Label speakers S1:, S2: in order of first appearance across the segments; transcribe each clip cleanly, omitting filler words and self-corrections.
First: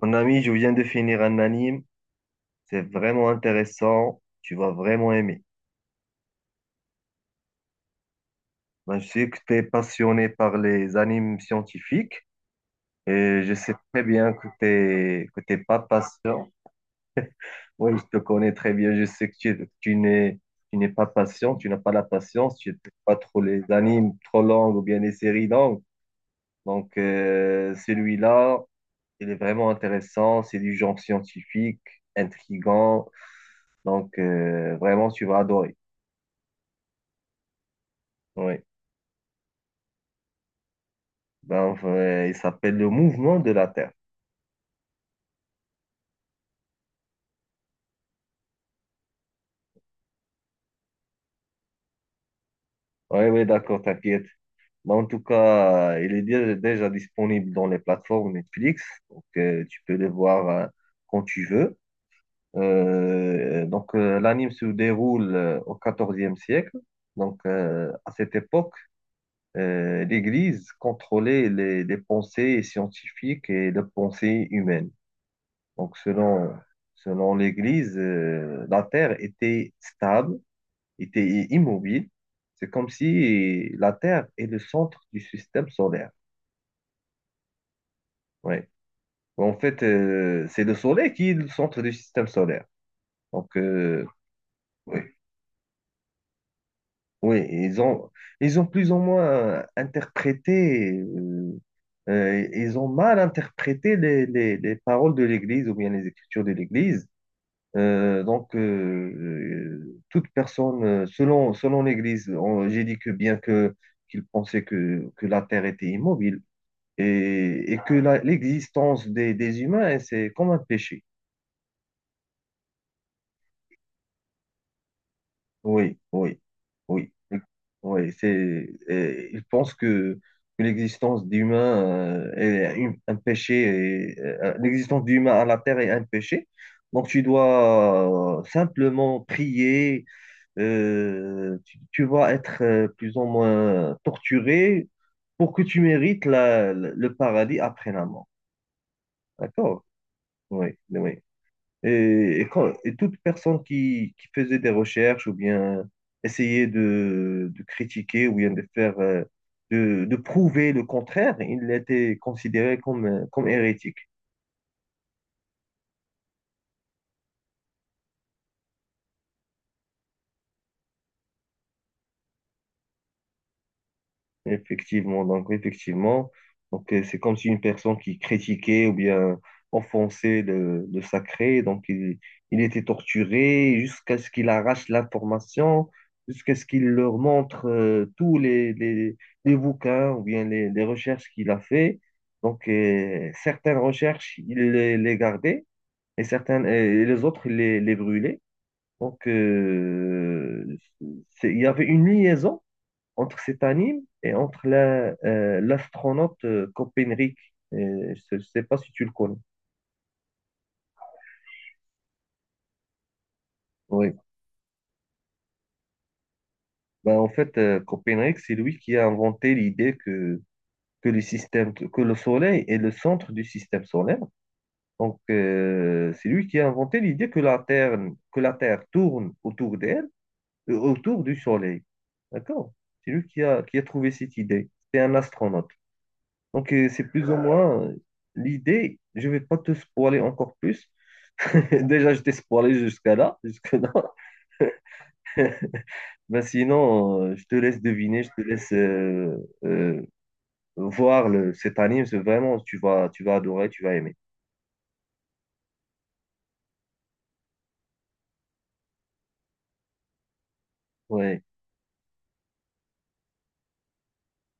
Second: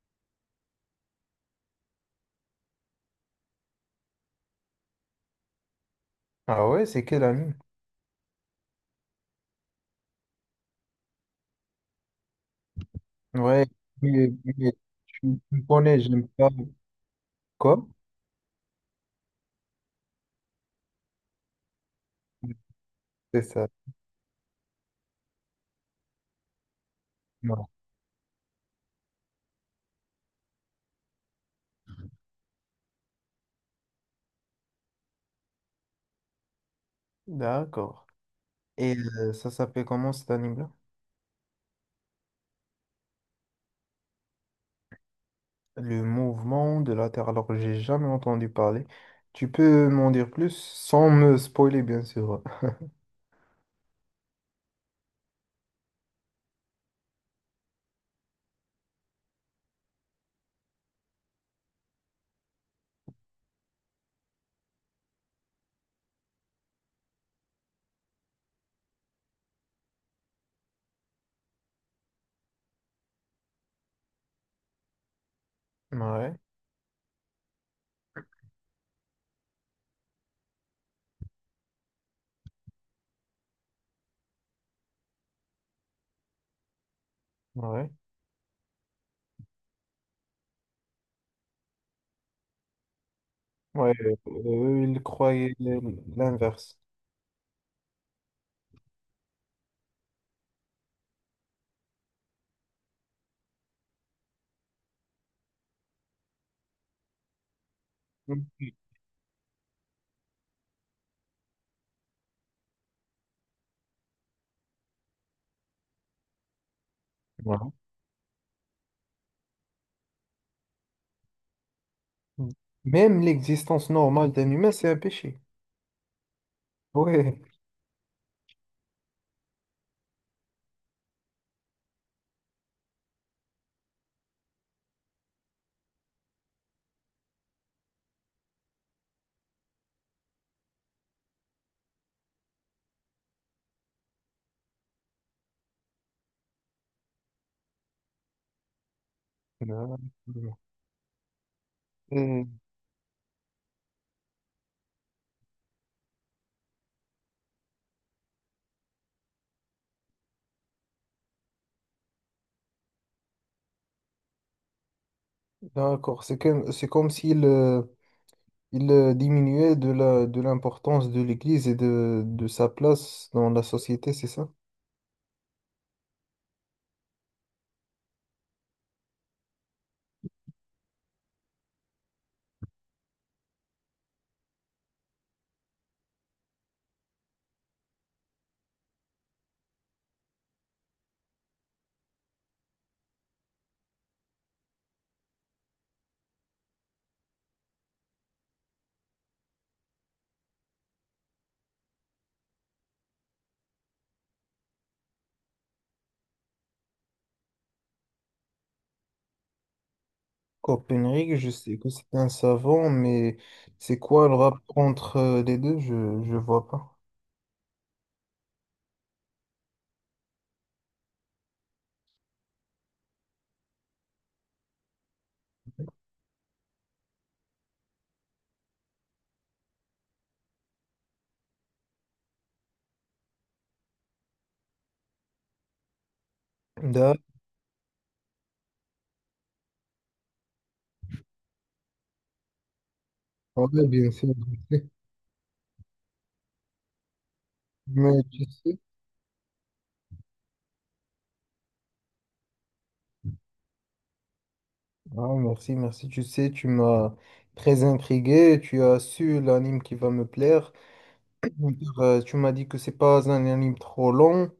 S1: Mon ami, je viens de finir un anime. C'est vraiment intéressant. Tu vas vraiment aimer.
S2: Ah ouais, c'est quel ami?
S1: Ben, je sais que tu es passionné par les animes scientifiques et je
S2: Ouais,
S1: sais très
S2: mais,
S1: bien que
S2: mais tu
S1: tu que t'es
S2: me
S1: pas
S2: connais, j'aime
S1: patient.
S2: pas. Quoi?
S1: Oui, je te connais très bien. Je sais que tu n'es pas patient. Tu n'as pas la patience. Tu n'aimes pas trop
S2: C'est
S1: les
S2: ça.
S1: animes trop longues ou bien les séries longues. Donc,
S2: Non.
S1: celui-là, il est vraiment intéressant. C'est du genre scientifique, intriguant. Donc, vraiment, tu vas adorer.
S2: D'accord.
S1: Oui.
S2: Et ça s'appelle comment cet anime-là?
S1: Donc, il s'appelle le mouvement de la Terre.
S2: Le mouvement de la Terre. Alors, j'ai jamais entendu parler. Tu peux m'en dire plus sans me spoiler, bien sûr.
S1: Oui, oui, d'accord, t'inquiète. Mais en tout cas, il est déjà disponible dans les plateformes Netflix. Donc, tu peux le voir quand tu veux. L'anime se déroule au 14e siècle. Donc, à cette époque, l'Église contrôlait les pensées scientifiques et les pensées humaines. Donc,
S2: Ouais,
S1: selon l'Église, la Terre était stable était immobile. C'est comme si la Terre est le centre du système solaire.
S2: ouais.
S1: Ouais. En fait, c'est le Soleil qui est le centre du système solaire. Donc,
S2: Ouais, eux,
S1: oui,
S2: ils croyaient l'inverse.
S1: oui, ils ont plus ou moins interprété, ils ont mal interprété les paroles de l'Église ou bien les écritures de l'Église.
S2: Mm.
S1: Toute personne, selon l'Église, j'ai dit que bien que qu'ils pensaient que la Terre était immobile,
S2: Ouais.
S1: et que l'existence des humains, hein, c'est comme un péché.
S2: Mm. Même l'existence normale d'un humain, c'est un péché.
S1: Oui, oui, oui,
S2: Ouais.
S1: oui. C'est, et ils pensent que l'existence d'humains est un péché, et, l'existence d'humains à la terre est un péché. Donc tu dois simplement prier, tu vas être plus ou moins torturé pour que tu mérites le paradis après la mort. D'accord?
S2: Non, non,
S1: Oui, oui.
S2: non.
S1: Et toute personne qui faisait des recherches ou bien essayait de critiquer ou bien de faire, de prouver le contraire, il était considéré comme hérétique.
S2: D'accord, c'est comme s'il il diminuait de l'importance de l'Église et de sa place dans la société, c'est ça?
S1: Effectivement, donc c'est comme si une personne qui critiquait ou bien offensait le sacré, donc il était torturé jusqu'à ce qu'il arrache l'information, jusqu'à ce qu'il leur montre tous les bouquins ou bien les recherches qu'il a fait. Donc certaines recherches, il les gardait et certaines et les autres, il les brûlait. Donc il y avait une liaison entre cet anime et entre l'astronaute Copernic. Je ne sais pas si tu le connais.
S2: Copernic, je sais que c'est un savant, mais c'est
S1: Oui.
S2: quoi le rapport entre les deux? Je ne vois pas.
S1: Ben, en fait, Copernic, c'est lui qui a inventé l'idée que les systèmes, que le Soleil est le centre du système solaire. Donc, c'est lui qui a inventé l'idée que la Terre tourne autour d'elle, autour du Soleil. D'accord? C'est lui qui a trouvé cette idée. C'est un astronaute. Donc, c'est
S2: D'accord,
S1: plus ou moins l'idée. Je ne vais pas te spoiler encore plus. Déjà, je t'ai spoilé jusqu'à là, jusque
S2: ouais,
S1: là.
S2: bien sûr. Je sais.
S1: Ben sinon, je te laisse deviner,
S2: Mais
S1: je te
S2: tu
S1: laisse
S2: sais,
S1: euh, voir cet anime. C'est vraiment, tu vas adorer, tu vas aimer.
S2: ah, merci, merci. Tu sais, tu m'as très intrigué, tu as su l'anime qui va me plaire.
S1: Oui,
S2: Tu m'as dit que c'est pas un anime trop long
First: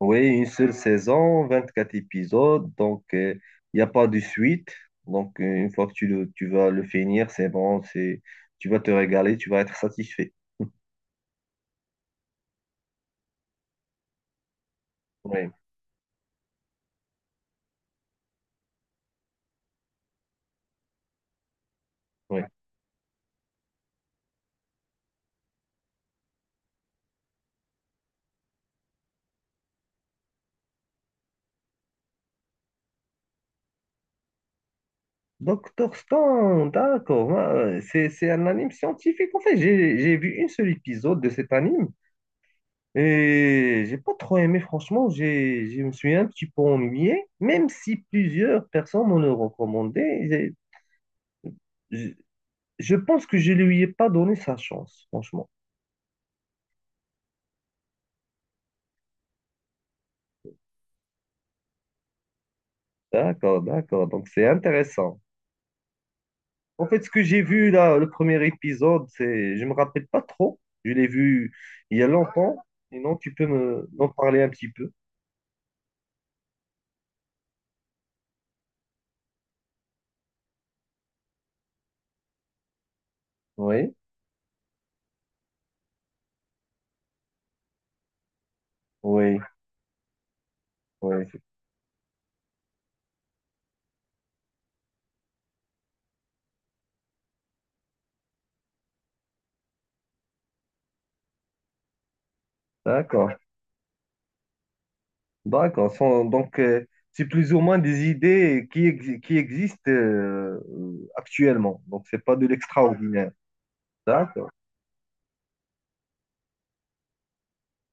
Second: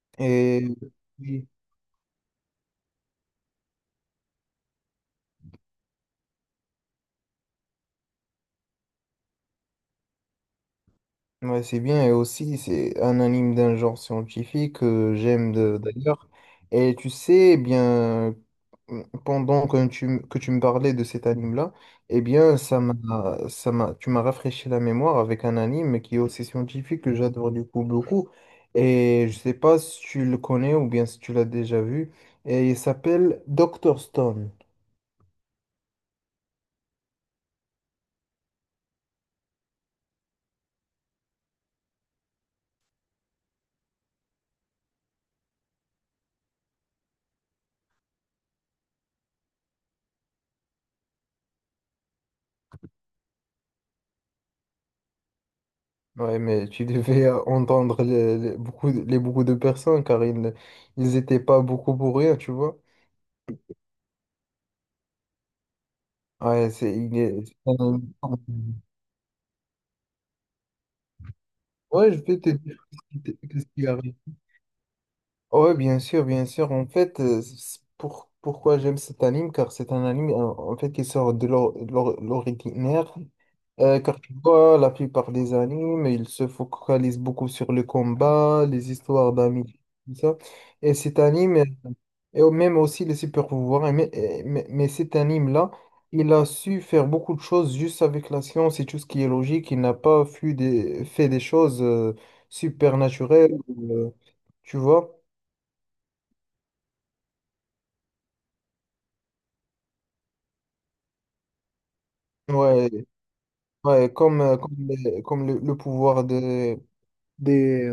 S1: oui, une
S2: et.
S1: seule saison,
S2: Oui,
S1: 24 épisodes, donc il n'y a pas de suite. Donc, une fois que tu vas le finir, c'est bon, c'est, tu vas te régaler, tu vas être satisfait.
S2: ouais, c'est bien, et aussi c'est un anime d'un genre scientifique que
S1: Oui,
S2: j'aime d'ailleurs. Et tu sais, eh bien, pendant que tu me parlais de cet anime-là, eh
S1: oui.
S2: bien, tu m'as rafraîchi la mémoire avec un anime qui est aussi scientifique que j'adore du coup beaucoup. Et je sais pas si tu le connais ou bien si tu l'as déjà vu. Et il s'appelle Doctor Stone.
S1: Doctor Stone, d'accord. Ouais, ouais. C'est un anime scientifique. En fait, j'ai vu une seule épisode de cet anime. Et j'ai pas trop aimé, franchement, je me suis un petit peu ennuyé, même si plusieurs personnes m'ont le recommandé. j'ai- Je, je pense que je lui ai pas donné sa chance, franchement.
S2: Ouais, mais tu devais entendre les beaucoup de personnes car ils étaient pas beaucoup pour rien, tu vois.
S1: D'accord, d'accord, donc c'est intéressant.
S2: Ouais,
S1: En
S2: c'est.
S1: fait, ce que j'ai vu là,
S2: Euh,
S1: le premier épisode, c'est, je me rappelle pas trop. Je l'ai vu il y a
S2: Ouais, je vais te
S1: longtemps.
S2: dire ce
S1: Sinon,
S2: qui
S1: tu peux
S2: qu'est-ce qui
S1: m'en
S2: arrive.
S1: parler un petit peu.
S2: Ouais, bien sûr, bien sûr. En fait, pourquoi j'aime cet anime, car c'est un anime en fait qui sort de l'ordinaire.
S1: Oui,
S2: Car tu vois, la plupart des animes, ils se focalisent beaucoup sur le combat, les histoires
S1: oui,
S2: d'amis, tout ça. Et cet
S1: oui.
S2: anime. Et même aussi les super pouvoirs. Mais cet anime-là, il a su faire beaucoup de choses juste avec la science et tout ce qui est logique. Il n'a pas fait des choses
S1: D'accord.
S2: supernaturelles, euh, tu vois?
S1: D'accord. Donc, c'est plus ou moins des idées qui existent actuellement. Donc, c'est pas de
S2: Ouais,
S1: l'extraordinaire.
S2: ouais, comme,
S1: D'accord.
S2: euh, comme, les- comme le pouvoir des,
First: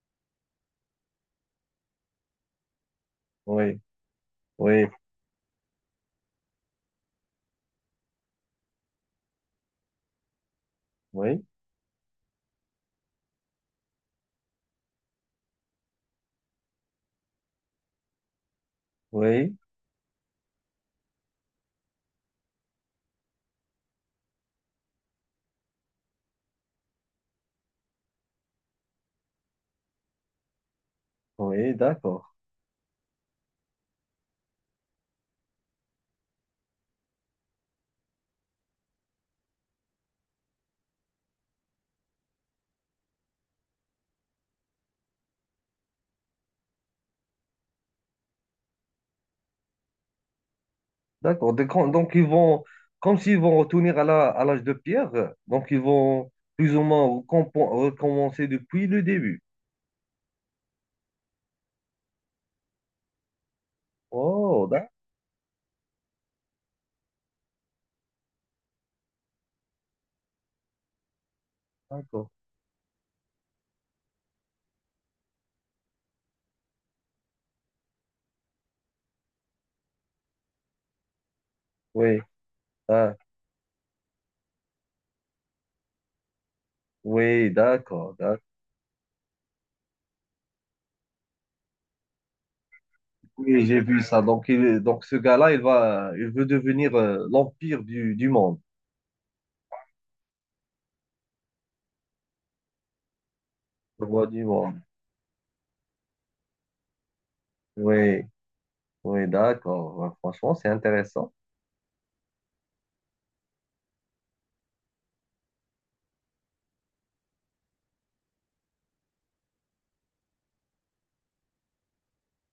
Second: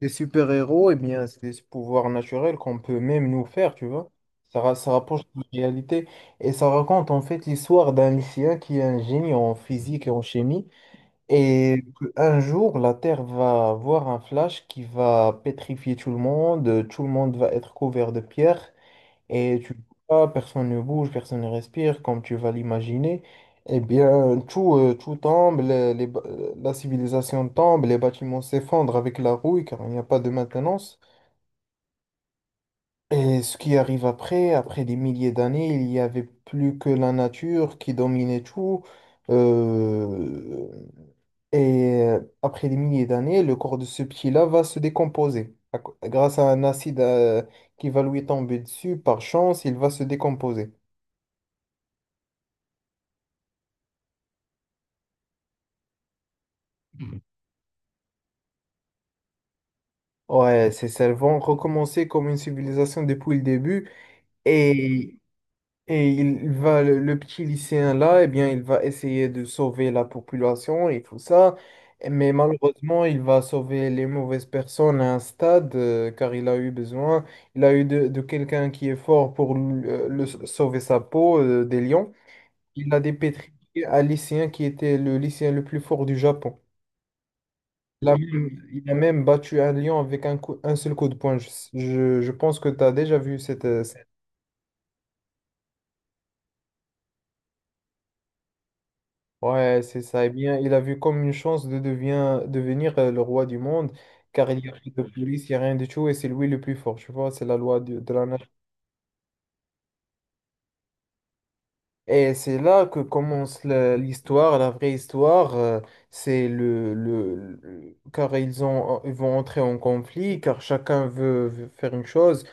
S2: des super-héros, eh bien, c'est des pouvoirs naturels qu'on peut même nous faire,
S1: Oui,
S2: tu vois? Ça, ra-
S1: oui,
S2: ça rapproche de la réalité et ça raconte en fait l'histoire d'un lycéen qui est un génie en physique et en chimie.
S1: oui,
S2: Et un jour, la Terre va voir un flash qui va pétrifier tout le monde va être couvert de pierres,
S1: oui,
S2: et tu vois, personne ne bouge, personne ne respire, comme tu vas l'imaginer. Eh bien, tout tombe, la civilisation tombe, les bâtiments s'effondrent avec la rouille, car il n'y a pas de maintenance.
S1: oui, d'accord.
S2: Et ce qui arrive après, après des milliers d'années, il n'y avait plus que la nature qui dominait tout. Euh, et après des milliers d'années, le corps de ce petit-là va se décomposer. Grâce à un acide qui va lui tomber dessus, par chance, il va se décomposer.
S1: D'accord. Donc, donc, ils vont, comme s'ils vont retourner à à l'âge de pierre, donc ils vont plus ou moins recommencer depuis le début.
S2: Ouais, c'est ça, elles vont recommencer comme une civilisation depuis le début. Mhm.
S1: Oh,
S2: Et le petit lycéen là, eh bien, il va essayer de sauver la population et tout ça.
S1: d'accord.
S2: Mais malheureusement, il va sauver les mauvaises personnes à un stade, car il a eu besoin, il a eu de quelqu'un qui est fort pour sauver sa peau, des lions.
S1: Oui,
S2: Il a
S1: ah,
S2: dépétriqué un lycéen qui était le lycéen le plus fort du Japon.
S1: oui,
S2: Il
S1: d'accord,
S2: a
S1: d'accord.
S2: même, il a même battu un lion avec un seul coup de poing. Je pense que tu as déjà vu cette,
S1: Oui, j'ai vu
S2: scène.
S1: ça. Donc, donc ce gars-là, il va, il veut devenir l'empire du monde,
S2: Ouais, c'est ça. Eh bien, il a vu comme une chance de devenir le roi du monde,
S1: le roi du
S2: car il n'y a
S1: monde.
S2: rien de police, il n'y a rien de tout, et c'est lui le plus fort, tu vois, c'est la loi de
S1: Oui,
S2: la nature.
S1: oui, d'accord. Ouais, franchement, c'est intéressant.
S2: Et c'est là que commence l'histoire, la vraie histoire, c'est le- car ils vont entrer en conflit, car chacun veut faire une chose,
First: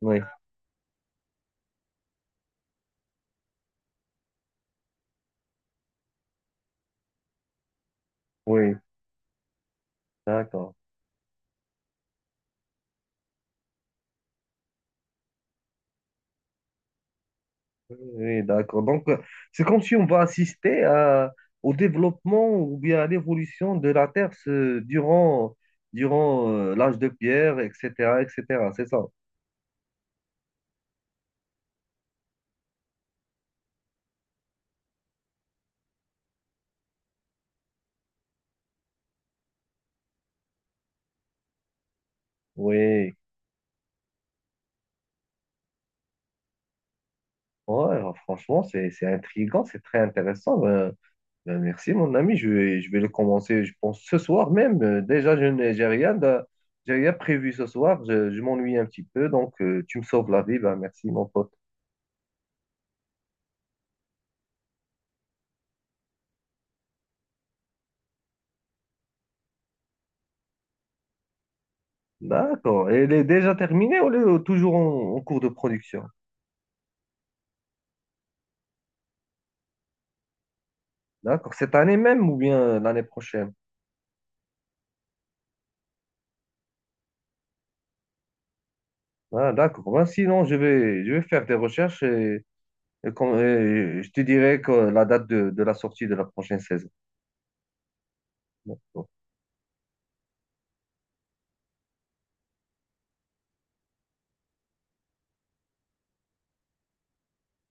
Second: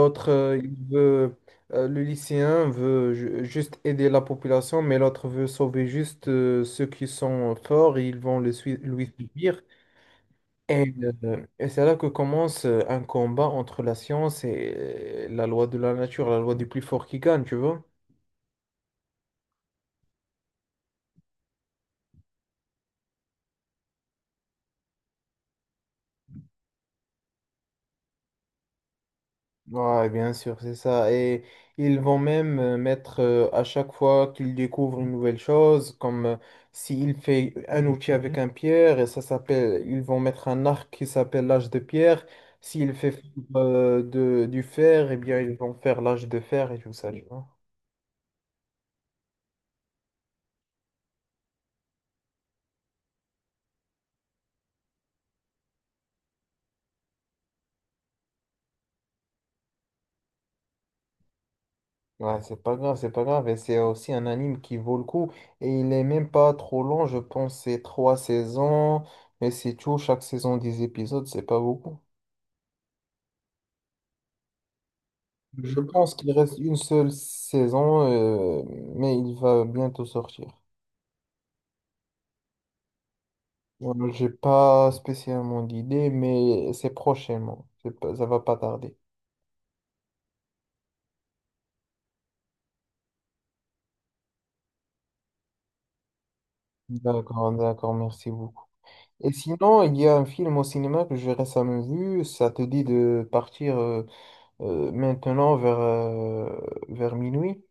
S1: Oui,
S2: le lycéen veut juste aider la population, mais l'autre veut sauver juste ceux qui sont forts, et ils vont
S1: oui,
S2: lui suivre.
S1: d'accord.
S2: Et, et c'est là que commence un combat entre la science et la loi de la nature, la loi du plus fort qui gagne, tu vois?
S1: Oui, d'accord. Donc, c'est comme si on va assister au développement ou bien à l'évolution de la Terre durant l'âge de pierre, etc., etc. C'est ça.
S2: Ouais, bien sûr, c'est ça. Et ils vont même mettre à chaque fois qu'ils découvrent une nouvelle chose, comme s'il fait un outil avec un pierre, et ça s'appelle, ils vont mettre un arc qui s'appelle l'âge de pierre. S'il
S1: Oui,
S2: fait du fer, eh bien, ils vont faire l'âge de fer et tout ça, tu vois?
S1: ouais, franchement, c'est intriguant, c'est très intéressant. Ben, merci, mon ami. Je vais le commencer, je pense, ce soir même. Déjà, je n'ai, j'ai rien de- j'ai rien prévu ce soir. Je m'ennuie un petit peu, donc tu me sauves la vie. Ben, merci, mon pote.
S2: Ouais, c'est pas grave, c'est pas grave. Et c'est aussi un anime qui vaut le coup. Et il est même pas trop long, je pense, c'est trois saisons. Mais c'est tout, chaque saison 10 épisodes, c'est pas beaucoup.
S1: D'accord. Et elle est déjà terminée ou elle est toujours en cours de
S2: Je Mhm.
S1: production?
S2: pense qu'il reste une seule saison, mais il va bientôt sortir.
S1: D'accord. Cette année même ou bien l'année prochaine?
S2: Ouais, j'ai pas spécialement d'idée, mais c'est prochainement. C'est pas- Ça va pas tarder.
S1: Ah, d'accord. Ben, sinon, je vais faire des recherches et je te dirai que la date de la sortie de la prochaine saison.
S2: D'accord, d'accord, merci beaucoup.
S1: D'accord.
S2: Et sinon, il y a un film au cinéma que j'ai récemment vu. Ça te dit de partir maintenant vers minuit.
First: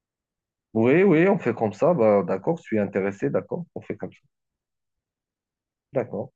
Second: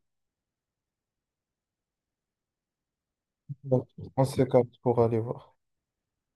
S1: Oui, oui, on fait comme ça. Ben, d'accord, je suis intéressé. D'accord, on
S2: Donc,
S1: fait comme ça.
S2: on se capte pour aller voir.
S1: D'accord.